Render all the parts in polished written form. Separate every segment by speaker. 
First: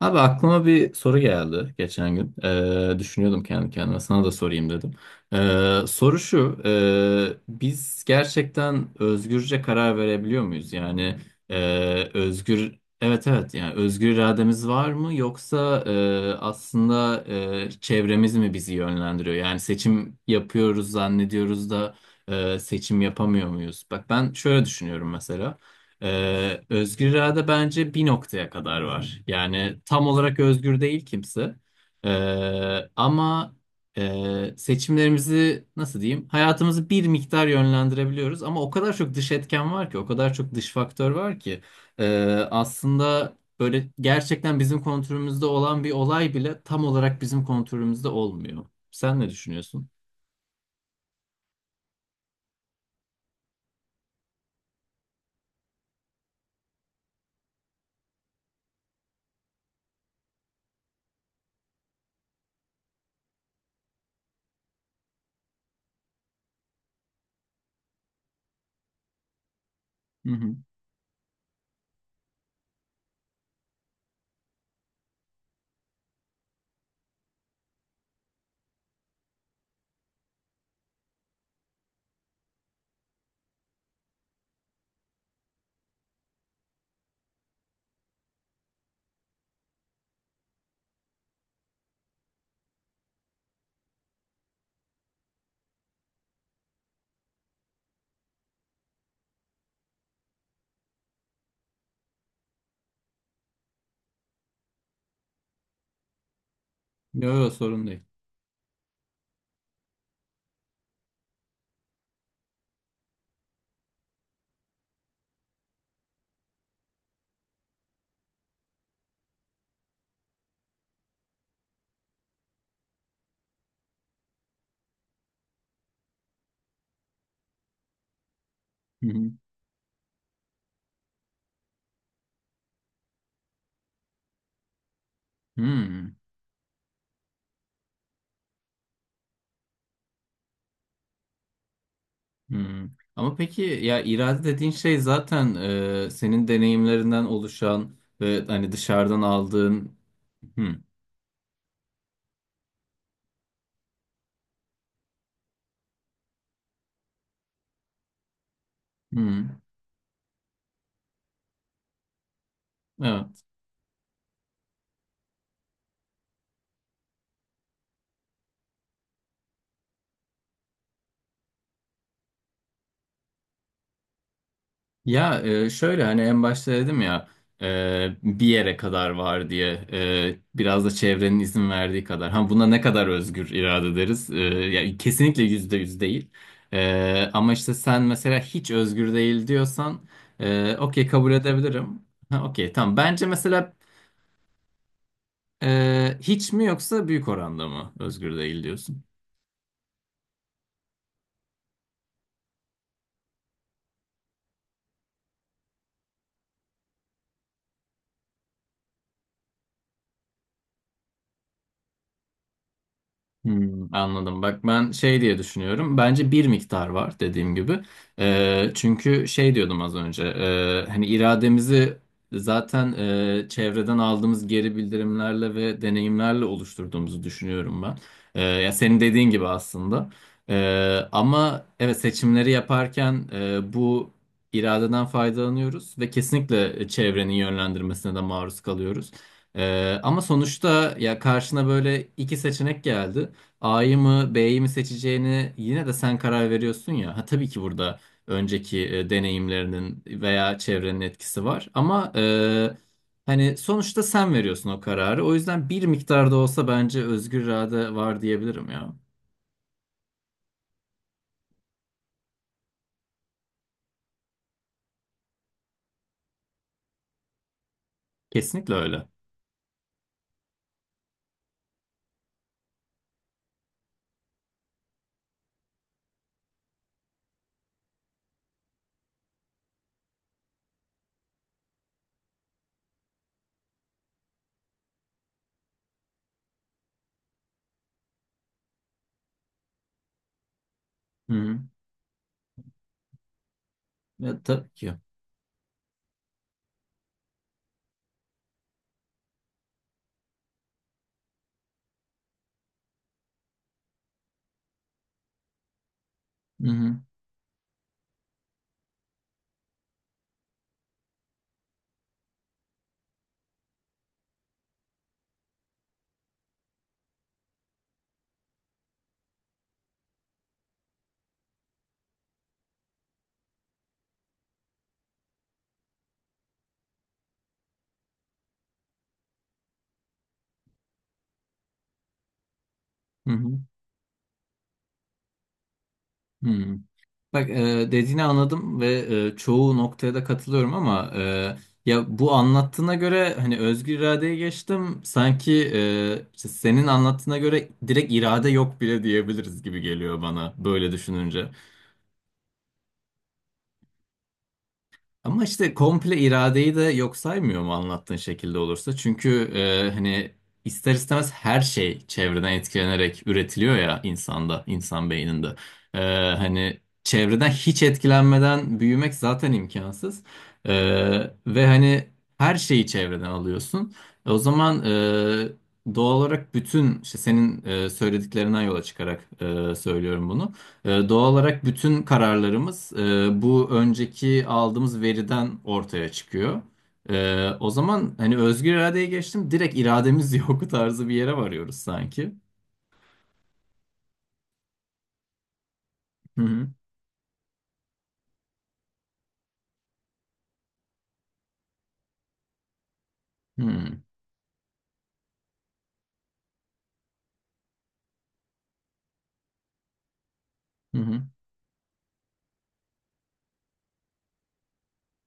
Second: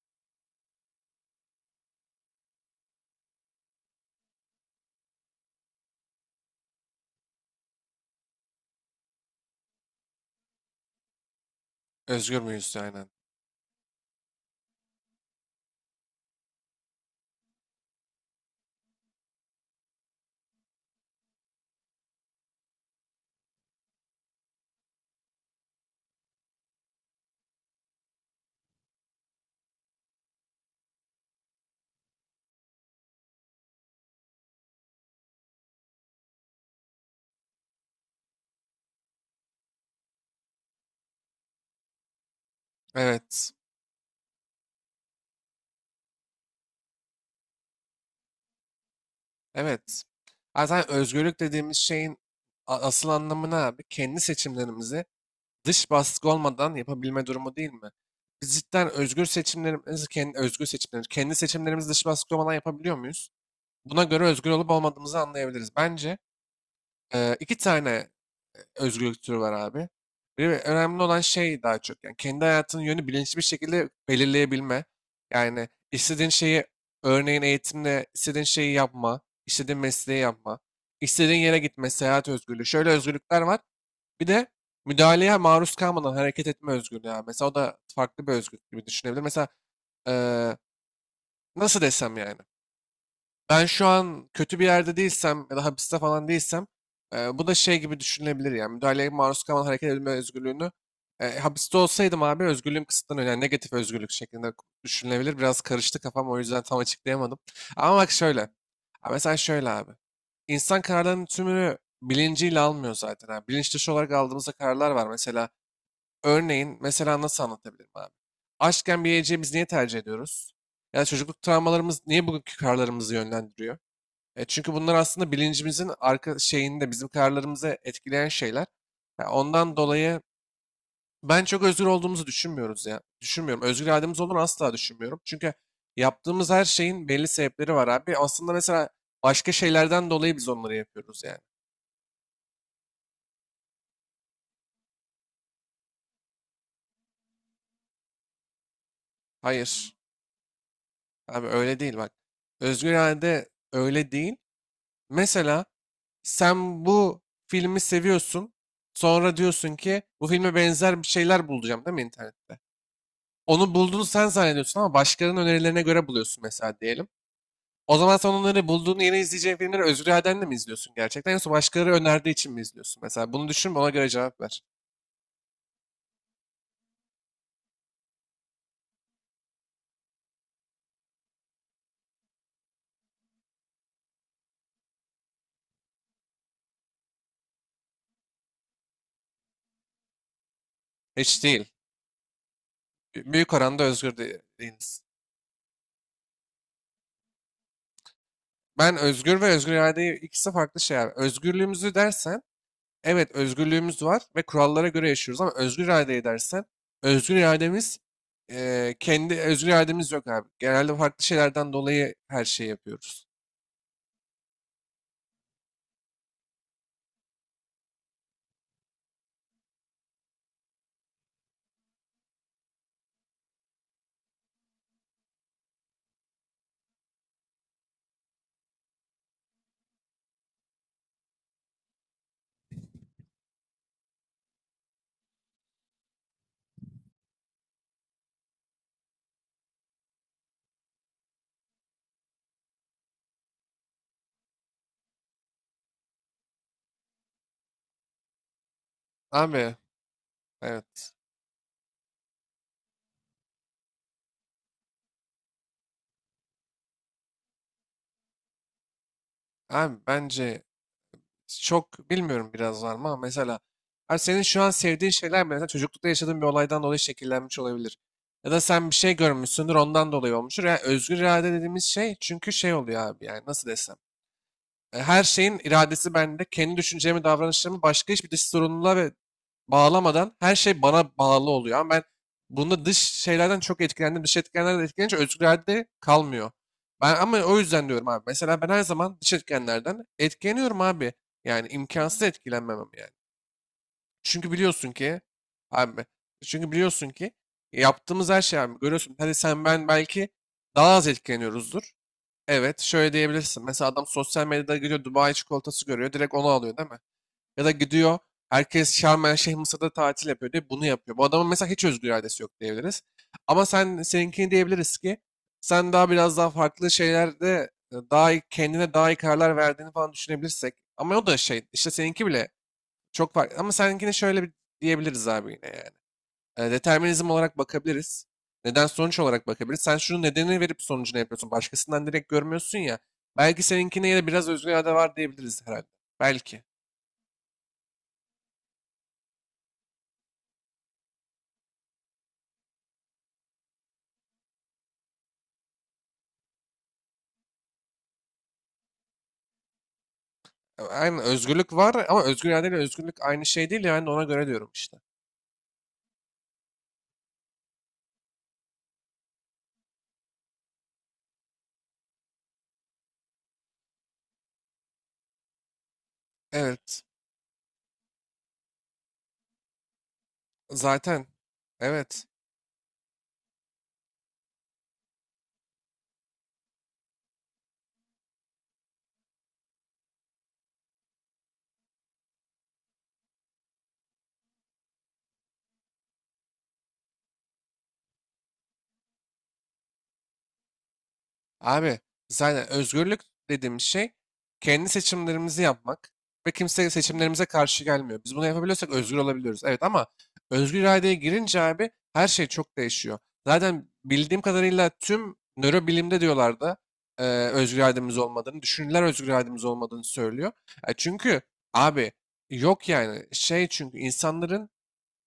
Speaker 1: Abi aklıma bir soru geldi geçen gün. Düşünüyordum kendi kendime. Sana da sorayım dedim. Soru şu. Biz gerçekten özgürce karar verebiliyor muyuz? Yani
Speaker 2: Özgür müyüz aynen.
Speaker 1: Evet evet yani özgür irademiz var mı yoksa aslında çevremiz mi bizi yönlendiriyor? Yani seçim yapıyoruz zannediyoruz da seçim yapamıyor muyuz? Bak ben şöyle düşünüyorum mesela. Özgür irade bence bir noktaya kadar var. Yani tam olarak özgür değil kimse. Ee, ama seçimlerimizi nasıl diyeyim? Hayatımızı bir miktar yönlendirebiliyoruz ama o kadar çok dış etken var ki, o kadar çok dış faktör var ki Ee, aslında
Speaker 2: Evet.
Speaker 1: böyle gerçekten bizim kontrolümüzde olan bir olay bile tam olarak bizim kontrolümüzde olmuyor. Sen ne düşünüyorsun?
Speaker 2: Evet. Zaten özgürlük dediğimiz şeyin asıl anlamı ne abi? Kendi seçimlerimizi dış baskı olmadan yapabilme durumu değil mi? Biz cidden özgür seçimlerimizi, kendi seçimlerimizi dış baskı olmadan yapabiliyor muyuz? Buna göre özgür olup olmadığımızı anlayabiliriz. Bence iki tane özgürlükleri var abi.
Speaker 1: Hı
Speaker 2: Bir
Speaker 1: hı.
Speaker 2: önemli olan şey daha çok yani kendi hayatının yönü bilinçli bir şekilde belirleyebilme. Yani istediğin şeyi örneğin eğitimle istediğin şeyi yapma, istediğin mesleği yapma, istediğin yere gitme, seyahat özgürlüğü. Şöyle özgürlükler var. Bir de müdahaleye maruz kalmadan hareket etme özgürlüğü abi. Mesela o da farklı bir özgürlük gibi düşünebilir. Mesela eee, nasıl desem yani. Ben şu an kötü bir yerde değilsem ya da hapiste falan değilsem bu da şey gibi düşünülebilir yani müdahaleye maruz kalan hareket edilme özgürlüğünü hapiste olsaydım abi özgürlüğüm kısıtlanıyor yani negatif özgürlük şeklinde düşünülebilir. Biraz karıştı kafam o yüzden tam açıklayamadım.
Speaker 1: Yok sorun
Speaker 2: Ama
Speaker 1: değil.
Speaker 2: bak şöyle, ha mesela şöyle abi, insan kararlarının tümünü bilinciyle almıyor zaten abi. Bilinç dışı olarak aldığımızda kararlar var mesela, örneğin mesela nasıl anlatabilirim abi? Aşkken bir yiyeceği biz niye tercih ediyoruz? Ya da çocukluk travmalarımız niye bugünkü kararlarımızı yönlendiriyor? Çünkü bunlar aslında bilincimizin arka şeyinde bizim kararlarımızı etkileyen şeyler.
Speaker 1: Hı
Speaker 2: Ya
Speaker 1: hı.
Speaker 2: ondan dolayı ben çok özgür olduğumuzu düşünmüyoruz ya. Düşünmüyorum. Özgür irademiz olduğunu asla düşünmüyorum. Çünkü
Speaker 1: Hmm.
Speaker 2: yaptığımız her şeyin belli sebepleri var abi. Aslında mesela başka şeylerden dolayı biz onları yapıyoruz yani.
Speaker 1: Hmm. Ama peki ya irade dediğin şey zaten senin deneyimlerinden oluşan ve hani dışarıdan aldığın.
Speaker 2: Hayır.
Speaker 1: Hmm.
Speaker 2: Abi öyle değil bak. Özgür irade öyle değil. Mesela sen bu filmi seviyorsun. Sonra
Speaker 1: Hmm.
Speaker 2: diyorsun ki bu filme benzer bir şeyler bulacağım değil mi internette?
Speaker 1: Evet.
Speaker 2: Onu bulduğunu sen zannediyorsun ama başkalarının önerilerine göre buluyorsun mesela diyelim. O zaman sen onları bulduğun yeni izleyeceğin filmleri özgür iradenle mi izliyorsun gerçekten yoksa başkaları önerdiği için mi izliyorsun? Mesela bunu düşün ona göre cevap ver.
Speaker 1: Ya şöyle hani en başta dedim ya bir yere kadar var diye biraz da çevrenin izin verdiği kadar. Ha buna ne kadar özgür irade deriz? E, ya kesinlikle yüzde yüz değil. E, ama işte sen mesela hiç özgür değil diyorsan okey kabul
Speaker 2: Hiç değil.
Speaker 1: edebilirim. Ha, okey tamam. Bence
Speaker 2: Büyük
Speaker 1: mesela
Speaker 2: oranda özgür değiliz.
Speaker 1: Hiç mi yoksa büyük oranda mı özgür değil
Speaker 2: Ben
Speaker 1: diyorsun?
Speaker 2: özgür ve özgür irade ikisi farklı şeyler. Özgürlüğümüzü dersen evet özgürlüğümüz var ve kurallara göre yaşıyoruz ama özgür iradeyi dersen özgür irademiz, kendi özgür irademiz yok abi. Genelde farklı şeylerden dolayı her şeyi yapıyoruz.
Speaker 1: Hmm, anladım. Bak ben şey diye düşünüyorum. Bence bir miktar var dediğim gibi. Çünkü şey diyordum az önce. Hani irademizi zaten çevreden aldığımız geri bildirimlerle ve deneyimlerle oluşturduğumuzu düşünüyorum ben. Ya senin dediğin gibi aslında. Ama evet seçimleri yaparken bu iradeden faydalanıyoruz ve kesinlikle çevrenin yönlendirmesine de maruz kalıyoruz. Ama sonuçta ya karşına böyle iki seçenek geldi. A'yı mı B'yi mi seçeceğini yine de sen karar veriyorsun ya. Ha, tabii ki burada önceki
Speaker 2: Abi
Speaker 1: deneyimlerinin veya çevrenin
Speaker 2: evet.
Speaker 1: etkisi var. Ama hani sonuçta sen veriyorsun o kararı. O yüzden bir miktarda olsa bence özgür irade var diyebilirim ya.
Speaker 2: Abi bence çok bilmiyorum biraz var mı ama mesela, abi senin şu an sevdiğin şeyler mesela çocuklukta yaşadığın bir olaydan dolayı şekillenmiş olabilir. Ya da
Speaker 1: Kesinlikle
Speaker 2: sen bir
Speaker 1: öyle.
Speaker 2: şey görmüşsündür ondan dolayı olmuştur. Yani özgür irade dediğimiz şey çünkü şey oluyor abi yani nasıl desem. Her şeyin iradesi bende. Kendi düşüncemi, davranışlarımı başka hiçbir dış sorumluluğa ve bağlamadan her şey bana bağlı oluyor. Ama ben bunda dış şeylerden çok etkilendim. Dış etkenlerden etkilenince özgür irade kalmıyor. Ben ama o yüzden diyorum abi. Mesela ben her zaman dış etkenlerden etkileniyorum abi.
Speaker 1: Hı hı.
Speaker 2: Yani imkansız etkilenmemem yani.
Speaker 1: Ya,
Speaker 2: Çünkü
Speaker 1: tabii
Speaker 2: biliyorsun
Speaker 1: ki.
Speaker 2: ki abi Çünkü biliyorsun ki yaptığımız her şey abi görüyorsun. Hadi sen ben belki daha az etkileniyoruzdur. Evet, şöyle diyebilirsin. Mesela adam sosyal medyada gidiyor Dubai çikolatası görüyor. Direkt onu
Speaker 1: Hı
Speaker 2: alıyor değil
Speaker 1: hı.
Speaker 2: mi? Ya da gidiyor herkes Şarm El Şeyh Mısır'da tatil yapıyor diye bunu yapıyor. Bu adamın mesela hiç özgür iradesi yok diyebiliriz. Ama sen seninkini diyebiliriz ki sen daha biraz daha farklı şeylerde daha iyi, kendine daha iyi kararlar verdiğini falan düşünebilirsek. Ama o da şey işte seninki bile çok farklı. Ama seninkini şöyle bir diyebiliriz abi yine ya. Determinizm olarak bakabiliriz. Neden sonuç olarak bakabiliriz. Sen şunun nedenini verip sonucunu yapıyorsun. Başkasından direkt görmüyorsun ya.
Speaker 1: Hı hı.
Speaker 2: Belki seninkine ya da biraz özgür irade var diyebiliriz herhalde. Belki.
Speaker 1: Hı. Bak dediğini anladım ve çoğu noktaya da katılıyorum ama ya bu anlattığına göre hani özgür iradeye geçtim sanki işte senin anlattığına göre direkt irade yok bile diyebiliriz gibi geliyor bana böyle
Speaker 2: Aynen
Speaker 1: düşününce.
Speaker 2: özgürlük var ama özgür irade ile özgürlük aynı şey değil ya. Ben de ona göre diyorum işte.
Speaker 1: Ama işte komple iradeyi de yok saymıyor mu anlattığın şekilde olursa? Çünkü hani ister istemez her şey çevreden etkilenerek üretiliyor ya insanda, insan beyninde. E, hani
Speaker 2: Evet.
Speaker 1: çevreden hiç etkilenmeden büyümek zaten imkansız. E,
Speaker 2: Zaten.
Speaker 1: ve hani
Speaker 2: Evet.
Speaker 1: her şeyi çevreden alıyorsun. E, o zaman doğal olarak bütün işte senin söylediklerinden yola çıkarak söylüyorum bunu. Doğal olarak bütün kararlarımız bu önceki aldığımız veriden ortaya çıkıyor. O zaman hani özgür iradeye geçtim, direkt irademiz yok tarzı bir yere varıyoruz
Speaker 2: Abi
Speaker 1: sanki.
Speaker 2: zaten özgürlük dediğim şey kendi seçimlerimizi yapmak
Speaker 1: Hı
Speaker 2: ve
Speaker 1: hı.
Speaker 2: kimse seçimlerimize karşı gelmiyor. Biz bunu yapabiliyorsak özgür olabiliyoruz. Evet ama özgür iradeye girince abi her şey çok değişiyor.
Speaker 1: Hı
Speaker 2: Zaten
Speaker 1: hı.
Speaker 2: bildiğim kadarıyla tüm nörobilimde diyorlardı özgür irademiz olmadığını, düşünürler özgür irademiz olmadığını söylüyor.
Speaker 1: Hı hı.
Speaker 2: Çünkü abi yok yani şey, çünkü insanların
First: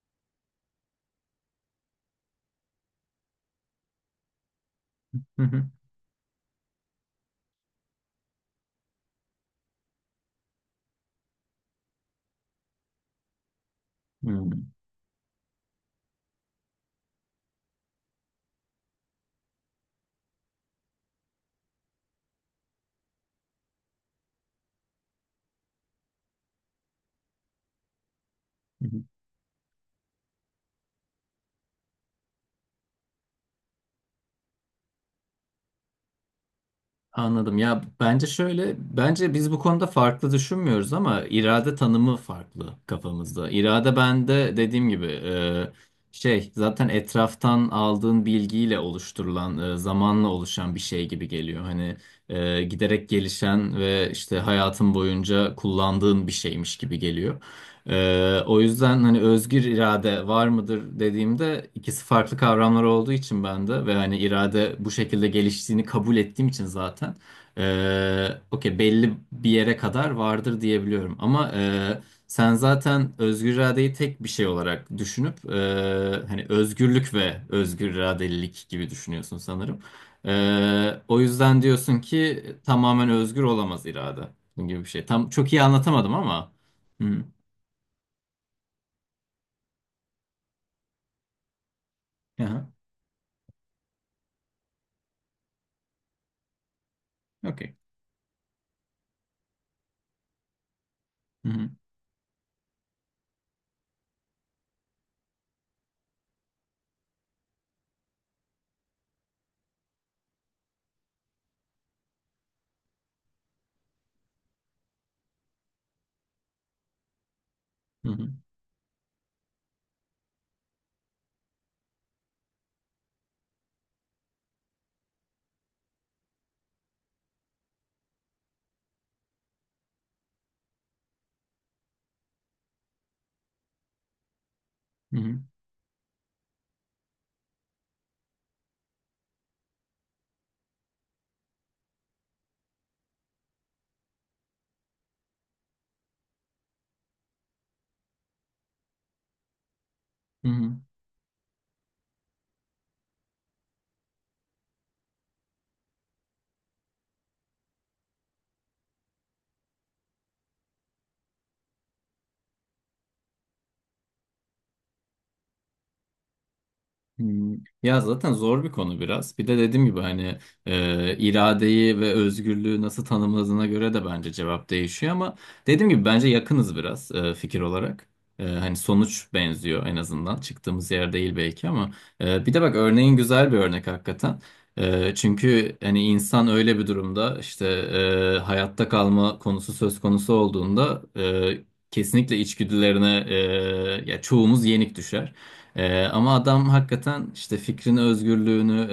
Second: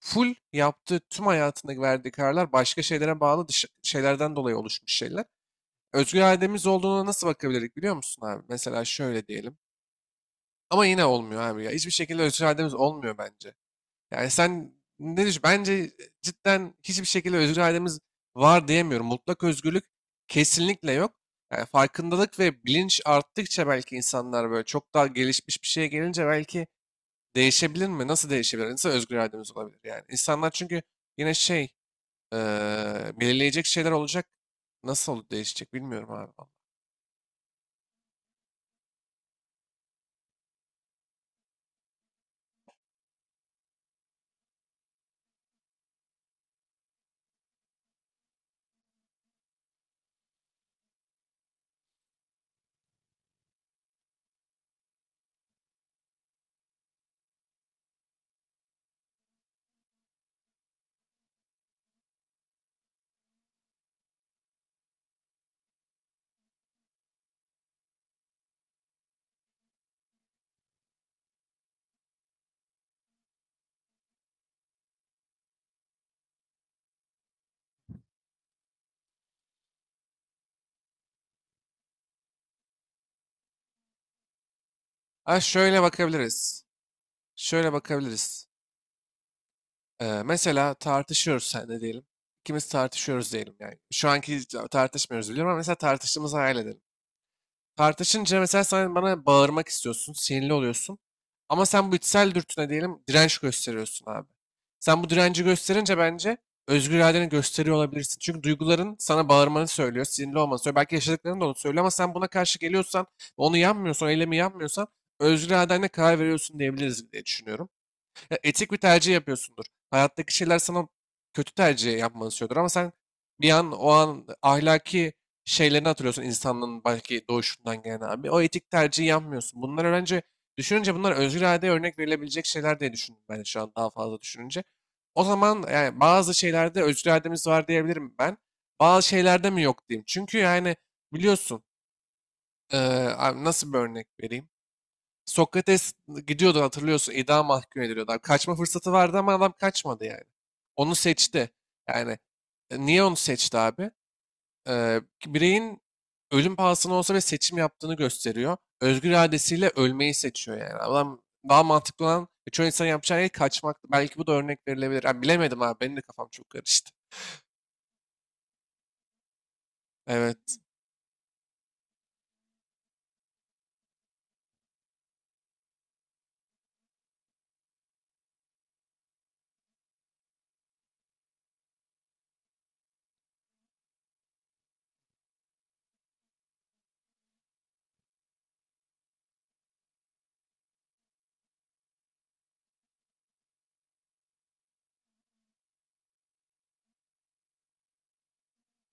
Speaker 2: full yaptığı tüm hayatındaki verdiği kararlar başka şeylere bağlı şeylerden dolayı oluşmuş şeyler,
Speaker 1: Hı
Speaker 2: özgür irademiz olduğuna nasıl bakabilirdik biliyor musun abi? Mesela şöyle diyelim. Ama yine olmuyor abi ya. Hiçbir şekilde özgür irademiz olmuyor bence. Yani
Speaker 1: hı.
Speaker 2: sen ne düşün? Bence cidden hiçbir şekilde özgür irademiz var diyemiyorum. Mutlak özgürlük kesinlikle yok. Yani farkındalık ve bilinç arttıkça belki insanlar böyle çok daha gelişmiş bir şeye gelince belki değişebilir mi? Nasıl değişebilir?
Speaker 1: Hı
Speaker 2: Nasıl
Speaker 1: hı.
Speaker 2: özgür irademiz olabilir yani? İnsanlar çünkü yine şey, eee, belirleyecek şeyler olacak. Nasıl değişecek bilmiyorum abi.
Speaker 1: Anladım. Ya bence şöyle, bence biz bu konuda farklı düşünmüyoruz ama irade tanımı farklı kafamızda. İrade bende dediğim gibi şey zaten etraftan aldığın bilgiyle oluşturulan, zamanla oluşan bir şey gibi geliyor. Hani giderek gelişen ve işte hayatın boyunca kullandığın bir şeymiş gibi geliyor. O yüzden hani özgür irade var mıdır dediğimde ikisi farklı kavramlar olduğu için ben de ve hani irade bu şekilde geliştiğini kabul ettiğim için zaten okey belli bir yere kadar vardır diyebiliyorum. Ama sen zaten özgür iradeyi tek bir şey olarak düşünüp hani özgürlük ve özgür iradelilik gibi düşünüyorsun sanırım. O yüzden diyorsun ki tamamen özgür olamaz irade. Bunun gibi bir şey. Tam
Speaker 2: Ha,
Speaker 1: çok iyi
Speaker 2: şöyle
Speaker 1: anlatamadım ama.
Speaker 2: bakabiliriz.
Speaker 1: Hı.
Speaker 2: Şöyle bakabiliriz. Mesela tartışıyoruz sen diyelim.
Speaker 1: Aha.
Speaker 2: İkimiz tartışıyoruz diyelim yani. Şu anki tartışmıyoruz biliyorum ama mesela tartıştığımızı hayal edelim.
Speaker 1: Okay.
Speaker 2: Tartışınca mesela sen bana bağırmak istiyorsun, sinirli oluyorsun.
Speaker 1: Hı
Speaker 2: Ama
Speaker 1: hı.
Speaker 2: sen bu içsel dürtüne diyelim direnç gösteriyorsun abi. Sen bu direnci gösterince bence özgür iradeni gösteriyor olabilirsin. Çünkü duyguların sana bağırmanı söylüyor, sinirli olmanı söylüyor. Belki yaşadıkların da onu söylüyor ama sen buna karşı geliyorsan, onu yapmıyorsan, eylemi yapmıyorsan özgür iradenle karar veriyorsun diyebiliriz diye düşünüyorum,
Speaker 1: Hı hı.
Speaker 2: etik bir tercih yapıyorsundur. Hayattaki şeyler sana kötü tercih yapmanı istiyordur ama sen bir an o an ahlaki şeylerini hatırlıyorsun insanlığın belki doğuşundan gelen abi. O etik tercihi yapmıyorsun. Bunlar bence düşününce bunlar özgür iradeye örnek verilebilecek şeyler diye düşündüm ben şu an daha fazla düşününce. O zaman yani bazı şeylerde özgür irademiz var diyebilirim ben. Bazı şeylerde mi yok diyeyim. Çünkü yani biliyorsun, eee, abi nasıl bir örnek vereyim? Sokrates gidiyordu hatırlıyorsun, idam mahkum ediliyordu. Abi kaçma fırsatı vardı ama adam kaçmadı yani. Onu seçti. Yani niye onu seçti abi? Bireyin ölüm pahasına olsa ve seçim yaptığını gösteriyor. Özgür iradesiyle ölmeyi seçiyor yani. Adam, daha mantıklı olan çoğu insan yapacağı şey kaçmak. Belki bu da örnek verilebilir. Ha, bilemedim abi benim de kafam çok karıştı.
Speaker 1: Hmm. Ya zaten zor bir konu biraz. Bir de dediğim gibi hani
Speaker 2: Evet,
Speaker 1: iradeyi ve özgürlüğü nasıl tanımladığına göre de bence cevap değişiyor ama dediğim gibi bence yakınız biraz fikir olarak. E, hani sonuç benziyor en azından. Çıktığımız yer değil belki ama bir de bak örneğin güzel bir örnek hakikaten. E, çünkü hani insan öyle bir durumda işte hayatta kalma konusu söz konusu olduğunda kesinlikle içgüdülerine ya çoğumuz yenik düşer. Ama adam hakikaten işte fikrini, özgürlüğünü,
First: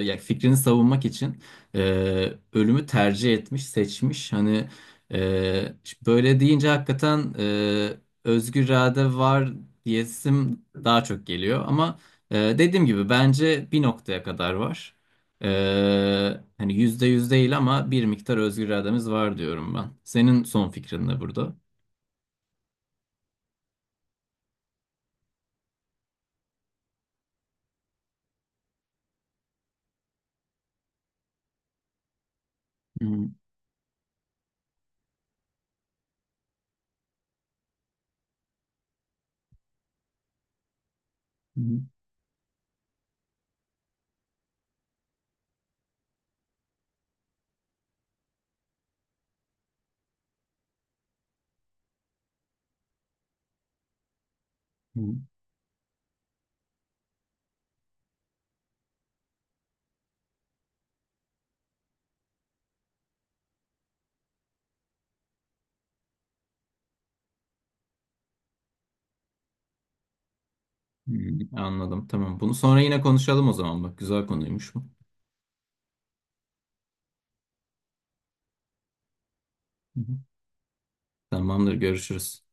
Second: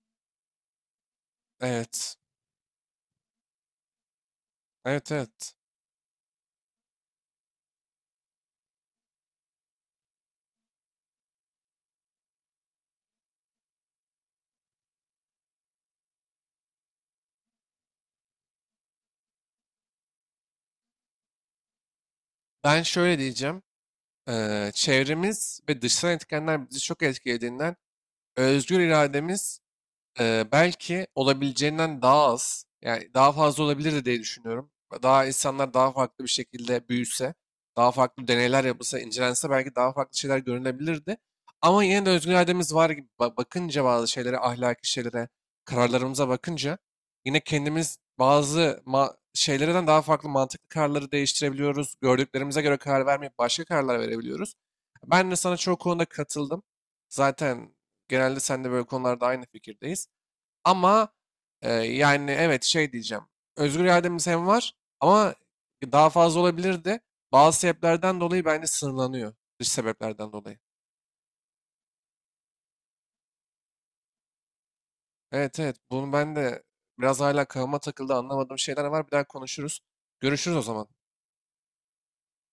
Speaker 1: ya fikrini savunmak için e,
Speaker 2: evet,
Speaker 1: ölümü tercih etmiş, seçmiş. Hani
Speaker 2: evet, evet.
Speaker 1: işte böyle deyince hakikaten özgür irade var diyesim daha çok geliyor. Ama dediğim gibi bence bir noktaya kadar var. E, hani yüzde yüz değil ama bir miktar özgür irademiz var diyorum ben. Senin son fikrin ne burada?
Speaker 2: Ben şöyle diyeceğim. Çevremiz ve dışsal etkenler bizi çok etkilediğinden özgür irademiz, belki olabileceğinden daha az, yani
Speaker 1: Hı
Speaker 2: daha fazla olabilirdi diye düşünüyorum. Daha insanlar daha farklı bir şekilde büyüse, daha farklı deneyler yapılsa, incelense belki daha farklı şeyler görünebilirdi.
Speaker 1: hı,
Speaker 2: Ama yine de özgür irademiz var gibi bakınca bazı şeylere, ahlaki şeylere, kararlarımıza bakınca yine kendimiz bazı şeylerden daha farklı mantıklı kararları değiştirebiliyoruz. Gördüklerimize göre karar vermeyip başka kararlar verebiliyoruz.
Speaker 1: hı. Hı.
Speaker 2: Ben de sana çoğu konuda katıldım. Zaten genelde sen de böyle konularda aynı fikirdeyiz. Ama yani evet şey diyeceğim. Özgür irademiz hem var ama daha fazla olabilirdi. Bazı sebeplerden dolayı bence sınırlanıyor. Dış sebeplerden dolayı.
Speaker 1: Hmm, anladım. Tamam. Bunu sonra yine konuşalım o zaman. Bak güzel konuymuş bu.
Speaker 2: Evet, evet, bunu ben de biraz hala kafama takıldı, anlamadığım şeyler var. Bir daha konuşuruz.
Speaker 1: Hı hı.
Speaker 2: Görüşürüz o zaman.
Speaker 1: Tamamdır. Görüşürüz.